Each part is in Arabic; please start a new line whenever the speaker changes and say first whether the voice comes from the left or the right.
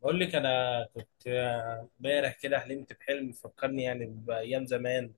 left: بقول لك انا كنت امبارح كده حلمت بحلم فكرني يعني بايام زمان.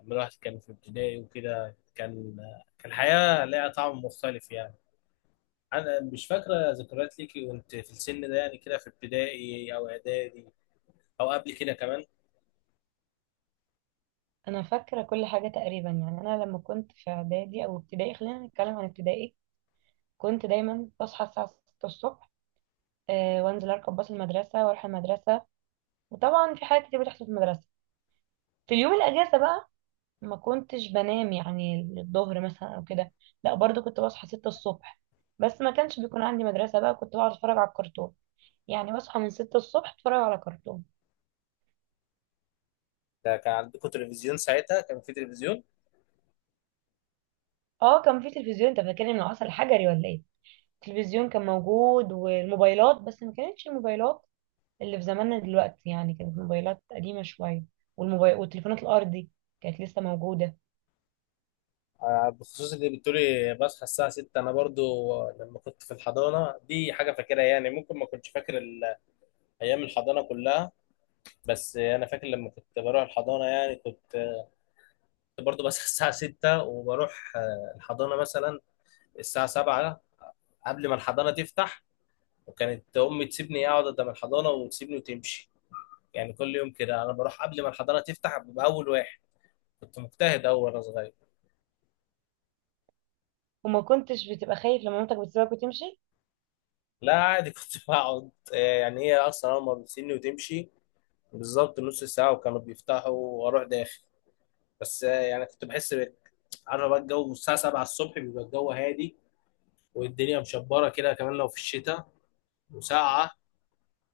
left: لما الواحد كان في ابتدائي وكده كان الحياه ليها طعم مختلف يعني. انا مش فاكره ذكريات ليكي وانت في السن ده، يعني كده في ابتدائي او اعدادي او قبل كده كمان.
right: انا فاكره كل حاجه تقريبا يعني انا لما كنت في اعدادي او ابتدائي، خلينا نتكلم عن ابتدائي. كنت دايما بصحى الساعه 6 الصبح، وانزل اركب باص المدرسه واروح المدرسه. وطبعا في حاجات كتير بتحصل في المدرسه. في اليوم الاجازه بقى ما كنتش بنام يعني الظهر مثلا او كده. لا، برضو كنت بصحى 6 الصبح، بس ما كانش بيكون عندي مدرسه بقى، كنت بقعد اتفرج على الكرتون. يعني بصحى من 6 الصبح اتفرج على كرتون.
left: ده كان عندكم تلفزيون ساعتها؟ كان في تلفزيون؟
right: اه، كان في تلفزيون، انت فاكرني من العصر الحجري ولا ايه؟ التلفزيون كان موجود والموبايلات، بس ما كانتش الموبايلات اللي في زماننا دلوقتي، يعني كانت الموبايلات قديمة شوية. والموبايل والتليفونات الأرضي كانت لسه موجودة.
left: آه، بخصوص اللي بتقولي بصحى الساعة 6، أنا برضو لما كنت في الحضانة دي حاجة فاكرها. يعني ممكن ما كنتش فاكر أيام الحضانة كلها. بس انا فاكر لما كنت بروح الحضانه يعني كنت برضو بس الساعه 6 وبروح الحضانه مثلا الساعه 7 قبل ما الحضانه تفتح. وكانت امي تسيبني اقعد قدام الحضانه وتسيبني وتمشي. يعني كل يوم كده انا بروح قبل ما الحضانه تفتح ببقى اول واحد. كنت مجتهد اول وانا صغير.
right: وما كنتش بتبقى خايف لما مامتك بتسيبك وتمشي؟
left: لا عادي، كنت بقعد يعني هي اصلا اول ما بتسيبني وتمشي بالظبط نص ساعه وكانوا بيفتحوا واروح داخل. بس يعني كنت بحس عارف بقى، الجو الساعه 7 الصبح بيبقى الجو هادي، والدنيا مشبره كده كمان لو في الشتاء وساقعه.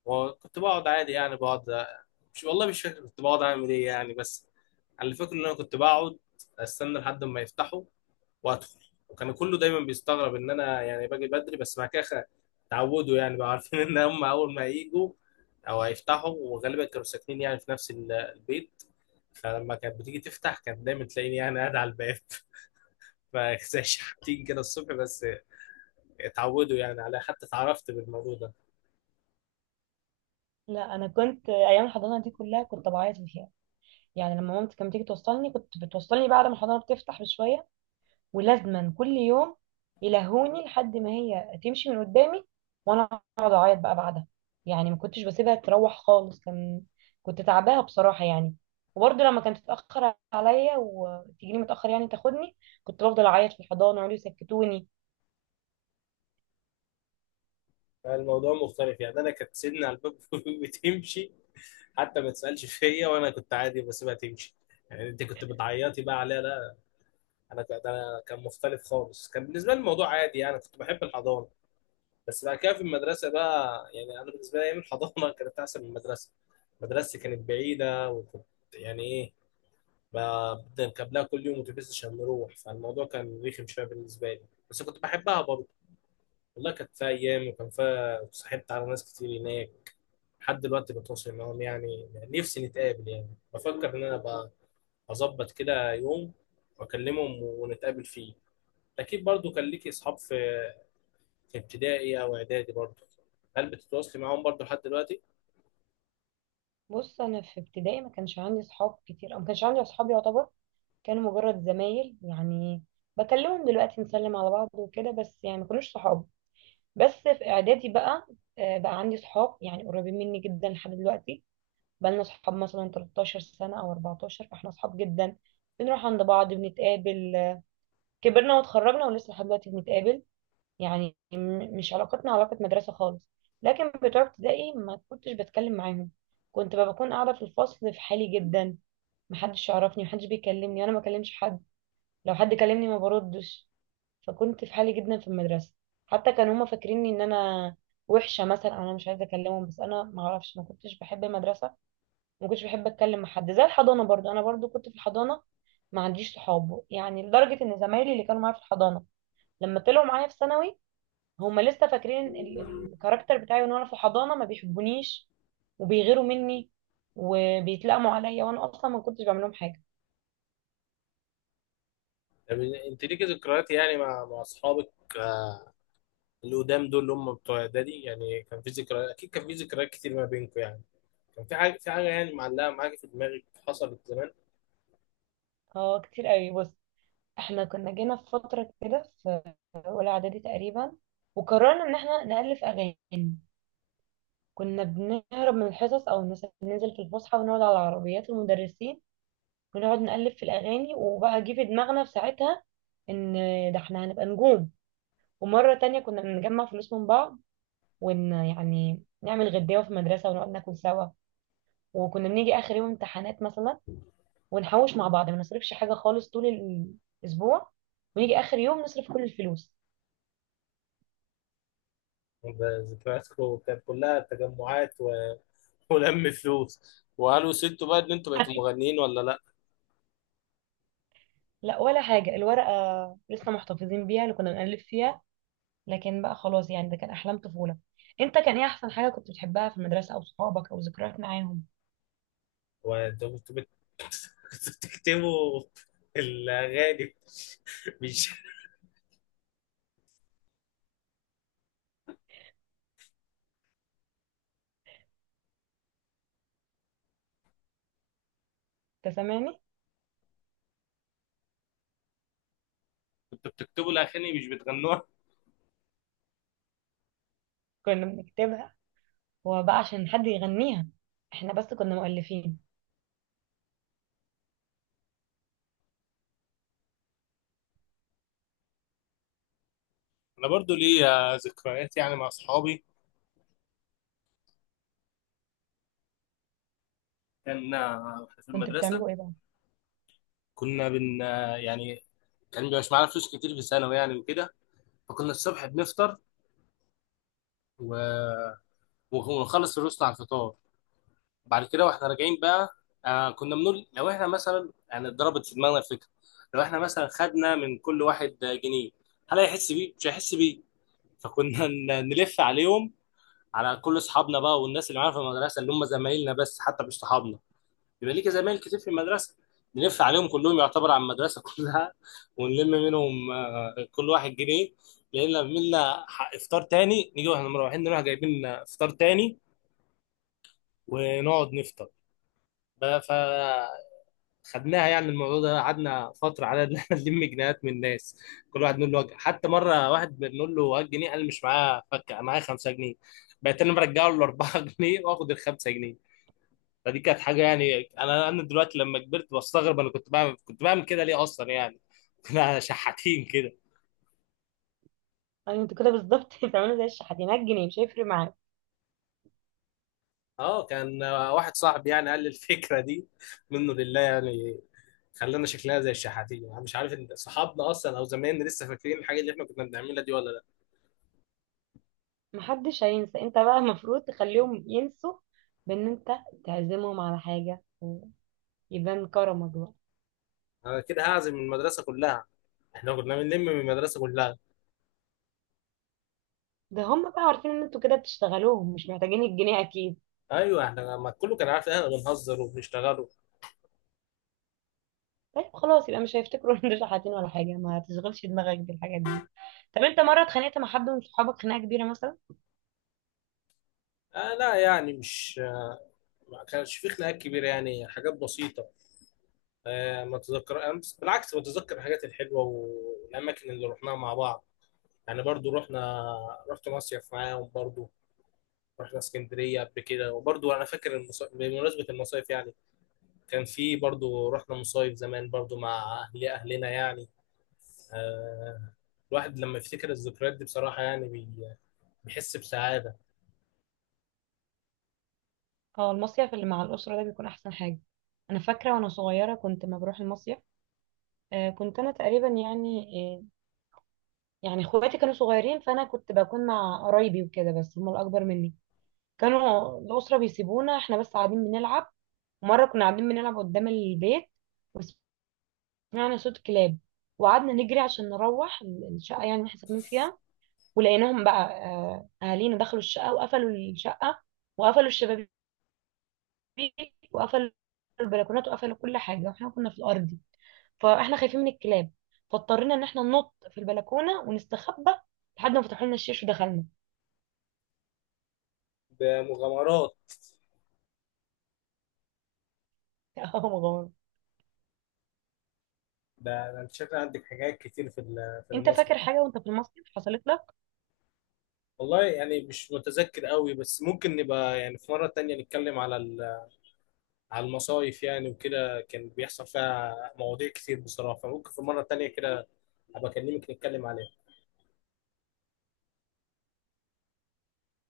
left: وكنت بقعد عادي يعني بقعد. مش، والله مش فاكر كنت بقعد اعمل ايه يعني، بس اللي فاكر ان انا كنت بقعد استنى لحد ما يفتحوا وادخل. وكان كله دايما بيستغرب ان انا يعني باجي بدري. بس بعد كده اتعودوا يعني، بقى عارفين ان هم اول ما يجوا او هيفتحوا، وغالبا كانوا ساكنين يعني في نفس البيت. فلما كانت بتيجي تفتح كانت دايما تلاقيني يعني قاعد على الباب فزي شحاتين كده الصبح بس. اتعودوا يعني عليها حتى اتعرفت بالموضوع ده.
right: لا، أنا كنت أيام الحضانة دي كلها كنت بعيط فيها. يعني لما مامتي كانت بتيجي توصلني، كنت بتوصلني بعد ما الحضانة بتفتح بشوية، ولازما كل يوم يلهوني لحد ما هي تمشي من قدامي، وانا اقعد اعيط بقى بعدها. يعني ما كنتش بسيبها تروح خالص. كان كنت تعباها بصراحه يعني. وبرضه لما كانت تتاخر عليا وتجيني متاخر يعني تاخدني، كنت بفضل اعيط في الحضانه يقعدوا يسكتوني.
left: الموضوع مختلف يعني، انا كانت سيدنا على الباب بتمشي حتى ما تسالش فيا وانا كنت عادي بسيبها تمشي. يعني انت كنت بتعيطي بقى عليها؟ لا، ده أنا كان مختلف خالص. كان بالنسبه لي الموضوع عادي، يعني كنت بحب الحضانه. بس بعد كده في المدرسه بقى، يعني انا بالنسبه لي ايام الحضانه كانت احسن من المدرسه. مدرستي كانت بعيده، وكنت يعني ايه، بنركب لها كل يوم اتوبيس عشان نروح. فالموضوع كان رخم شويه بالنسبه لي، بس كنت بحبها برضه. والله كانت فيها ايام، وكان فيها صاحبت على ناس كتير هناك لحد دلوقتي بتواصل معاهم. يعني نفسي نتقابل، يعني بفكر ان انا ابقى اظبط كده يوم واكلمهم ونتقابل فيه. اكيد برضو كان ليكي اصحاب في ابتدائي او اعدادي برضو. هل بتتواصلي معاهم برضو لحد دلوقتي؟
right: بص، انا في ابتدائي ما كانش عندي صحاب كتير، او ما كانش عندي اصحاب يعتبر، كانوا مجرد زمايل يعني. بكلمهم دلوقتي نسلم على بعض وكده، بس يعني ما كانوش صحاب. بس في اعدادي بقى، بقى عندي صحاب يعني قريبين مني جدا لحد دلوقتي. بقى لنا صحاب مثلا 13 سنة او 14، فاحنا صحاب جدا، بنروح عند بعض، بنتقابل. كبرنا واتخرجنا ولسه لحد دلوقتي بنتقابل. يعني مش علاقتنا علاقة مدرسة خالص. لكن بتوع ابتدائي ما كنتش بتكلم معاهم، كنت بقى بكون قاعدة في الفصل في حالي جدا. محدش يعرفني، محدش بيكلمني، وانا ما بكلمش حد، لو حد كلمني ما بردش. فكنت في حالي جدا في المدرسة. حتى كانوا هما فاكريني ان انا وحشة مثلا، او انا مش عايزة اكلمهم، بس انا ما اعرفش، ما كنتش بحب المدرسة، ما كنتش بحب اتكلم مع حد. زي الحضانة برضو، انا برضو كنت في الحضانة ما عنديش صحاب، يعني لدرجة ان زمايلي اللي كانوا معايا في الحضانة لما طلعوا معايا في ثانوي، هما لسه فاكرين الكاركتر بتاعي ان انا في الحضانة ما بيحبونيش وبيغيروا مني وبيتلقموا عليا، وانا اصلا ما كنتش بعمل لهم حاجة.
left: طب انت ليكي ذكريات يعني مع اصحابك، آه، اللي قدام دول اللي هم بتوع اعدادي، يعني كان في ذكريات. اكيد كان في ذكريات كتير ما بينكم يعني. كان في حاجه يعني معلقه معاكي في دماغك حصلت زمان؟
right: اه، كتير قوي. بص، احنا كنا جينا في فترة كده، اولى اعدادي تقريبا، وقررنا ان احنا نألف اغاني. كنا بنهرب من الحصص او مثلا ننزل في الفسحه ونقعد على عربيات المدرسين، ونقعد نألف في الاغاني. وبقى جه في دماغنا في ساعتها ان ده احنا هنبقى نجوم. ومره تانية كنا بنجمع فلوس من بعض يعني نعمل غداوه في المدرسه ونقعد ناكل سوا. وكنا بنيجي اخر يوم امتحانات مثلا ونحوش مع بعض، ما نصرفش حاجه خالص طول الاسبوع، ونيجي اخر يوم نصرف كل الفلوس.
left: ذكرياتكم كانت كلها تجمعات ولم فلوس، وقالوا سبتوا بقى ان انتوا بقيتوا مغنيين ولا لا؟
right: لا، ولا حاجة. الورقة لسه محتفظين بيها اللي كنا بنألف فيها، لكن بقى خلاص يعني، ده كان أحلام طفولة. أنت كان إيه أحسن حاجة كنت بتحبها في المدرسة، أو صحابك، أو ذكريات معاهم؟
left: وانتوا كنتوا بتكتبوا الاغاني، مش
right: أنت سامعني؟
left: كنتوا بتكتبوا الاغاني مش بتغنوها؟
right: كنا بنكتبها، وبقى عشان حد يغنيها، إحنا بس كنا مؤلفين.
left: انا برضو ليا ذكريات يعني مع اصحابي. كان إحنا في
right: كنت
left: المدرسه
right: بتعملوا إيه بقى؟
left: كنا بن آه، يعني، كان مش معانا فلوس كتير في ثانوي يعني وكده، فكنا الصبح بنفطر و- ونخلص الرسل على الفطار. بعد كده واحنا راجعين بقى، كنا بنقول لو احنا مثلا يعني اتضربت في دماغنا الفكره، لو احنا مثلا خدنا من كل واحد جنيه، هل هيحس بيه؟ مش هيحس بيه. فكنا نلف عليهم على كل اصحابنا بقى، والناس اللي معانا في المدرسه اللي هم زمايلنا بس حتى مش صحابنا، يبقى ليك زمايل كتير في المدرسه، نلف عليهم كلهم يعتبر على المدرسه كلها، ونلم منهم كل واحد جنيه. لان لما عملنا افطار تاني نيجي واحنا مروحين نروح جايبين فطار تاني ونقعد نفطر بقى. خدناها يعني الموضوع ده، قعدنا فتره على ان احنا نلم جنيهات من الناس. كل واحد نقول له وجه، حتى مره واحد بنقول له هات جنيه قال مش معاه فكه، أنا معايا 5 جنيه. بقيت انا برجع له 4 جنيه واخد ال 5 جنيه. فدي كانت حاجه، يعني انا دلوقتي لما كبرت بستغرب انا كنت بعمل كده ليه اصلا، يعني كنا شحاتين كده.
right: يعني أنت كده بالظبط بتعملوا زي الشحاتين، جنيه مش هيفرق معاك.
left: اه، كان واحد صاحبي يعني قال لي الفكره دي، منه لله يعني، خلانا شكلها زي الشحاتين. انا مش عارف ان صحابنا اصلا او زمايلنا لسه فاكرين الحاجه اللي احنا كنا بنعملها دي ولا.
right: محدش هينسى. أنت بقى المفروض تخليهم ينسوا، بإن أنت تعزمهم على حاجة ويبان كرمك بقى.
left: انا كده هعزم من المدرسه كلها؟ احنا كنا بنلم من المدرسه كلها.
right: ده هم بقى عارفين إن أنتوا كده بتشتغلوهم، مش محتاجين الجنيه أكيد.
left: ايوه، احنا ما كله كان عارف ان احنا بنهزر وبنشتغلوا.
right: طيب خلاص، يبقى مش هيفتكروا ان دول حاطين ولا حاجه. ما تشغلش دماغك بالحاجات دي. طب انت مره اتخانقت مع حد من صحابك خناقه كبيره مثلا؟
left: آه لا، يعني مش، ما كانش في خناقات كبيره يعني، حاجات بسيطه. آه، ما تذكر، أنا بالعكس بتذكر الحاجات الحلوه والاماكن اللي رحناها مع بعض. يعني برضو رحت مصيف معاهم برضو، رحنا اسكندريه قبل كده. وبرضو انا فاكر بمناسبه المصايف يعني، كان في برضو، رحنا مصايف زمان برضو مع اهلنا يعني. آه، الواحد لما يفتكر الذكريات دي بصراحة يعني بيحس بسعادة.
right: اه، المصيف اللي مع الاسره ده بيكون احسن حاجه. انا فاكره وانا صغيره كنت ما بروح المصيف. آه، كنت انا تقريبا يعني، آه، يعني اخواتي كانوا صغيرين، فانا كنت بكون مع قرايبي وكده، بس هم الاكبر مني. كانوا الاسره بيسيبونا احنا بس قاعدين بنلعب. مره كنا قاعدين بنلعب قدام البيت، وسمعنا صوت كلاب، وقعدنا نجري عشان نروح الشقه، يعني اللي احنا ساكنين فيها. ولقيناهم بقى اهالينا دخلوا الشقه وقفلوا الشقه، وقفلوا الشبابيك، وقفلوا البلكونات، وقفلوا كل حاجه، واحنا كنا في الارضي. فاحنا خايفين من الكلاب، فاضطرينا ان احنا ننط في البلكونه ونستخبى لحد ما فتحوا لنا الشيش ودخلنا.
left: بمغامرات.
right: يا مغامر.
left: ده انت شكلك عندك حاجات كتير في
right: انت
left: المصيف.
right: فاكر حاجه وانت في المصيف حصلت لك؟
left: والله يعني مش متذكر قوي، بس ممكن نبقى يعني في مرة تانية نتكلم على المصايف يعني وكده، كان بيحصل فيها مواضيع كتير بصراحة، فممكن في مرة تانية كده أبقى أكلمك نتكلم عليها.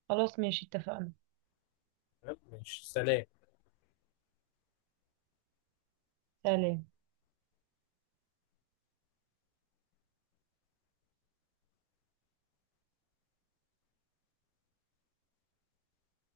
right: خلاص، ماشي، اتفقنا.
left: تمام، ماشي، سلام.
right: سلام.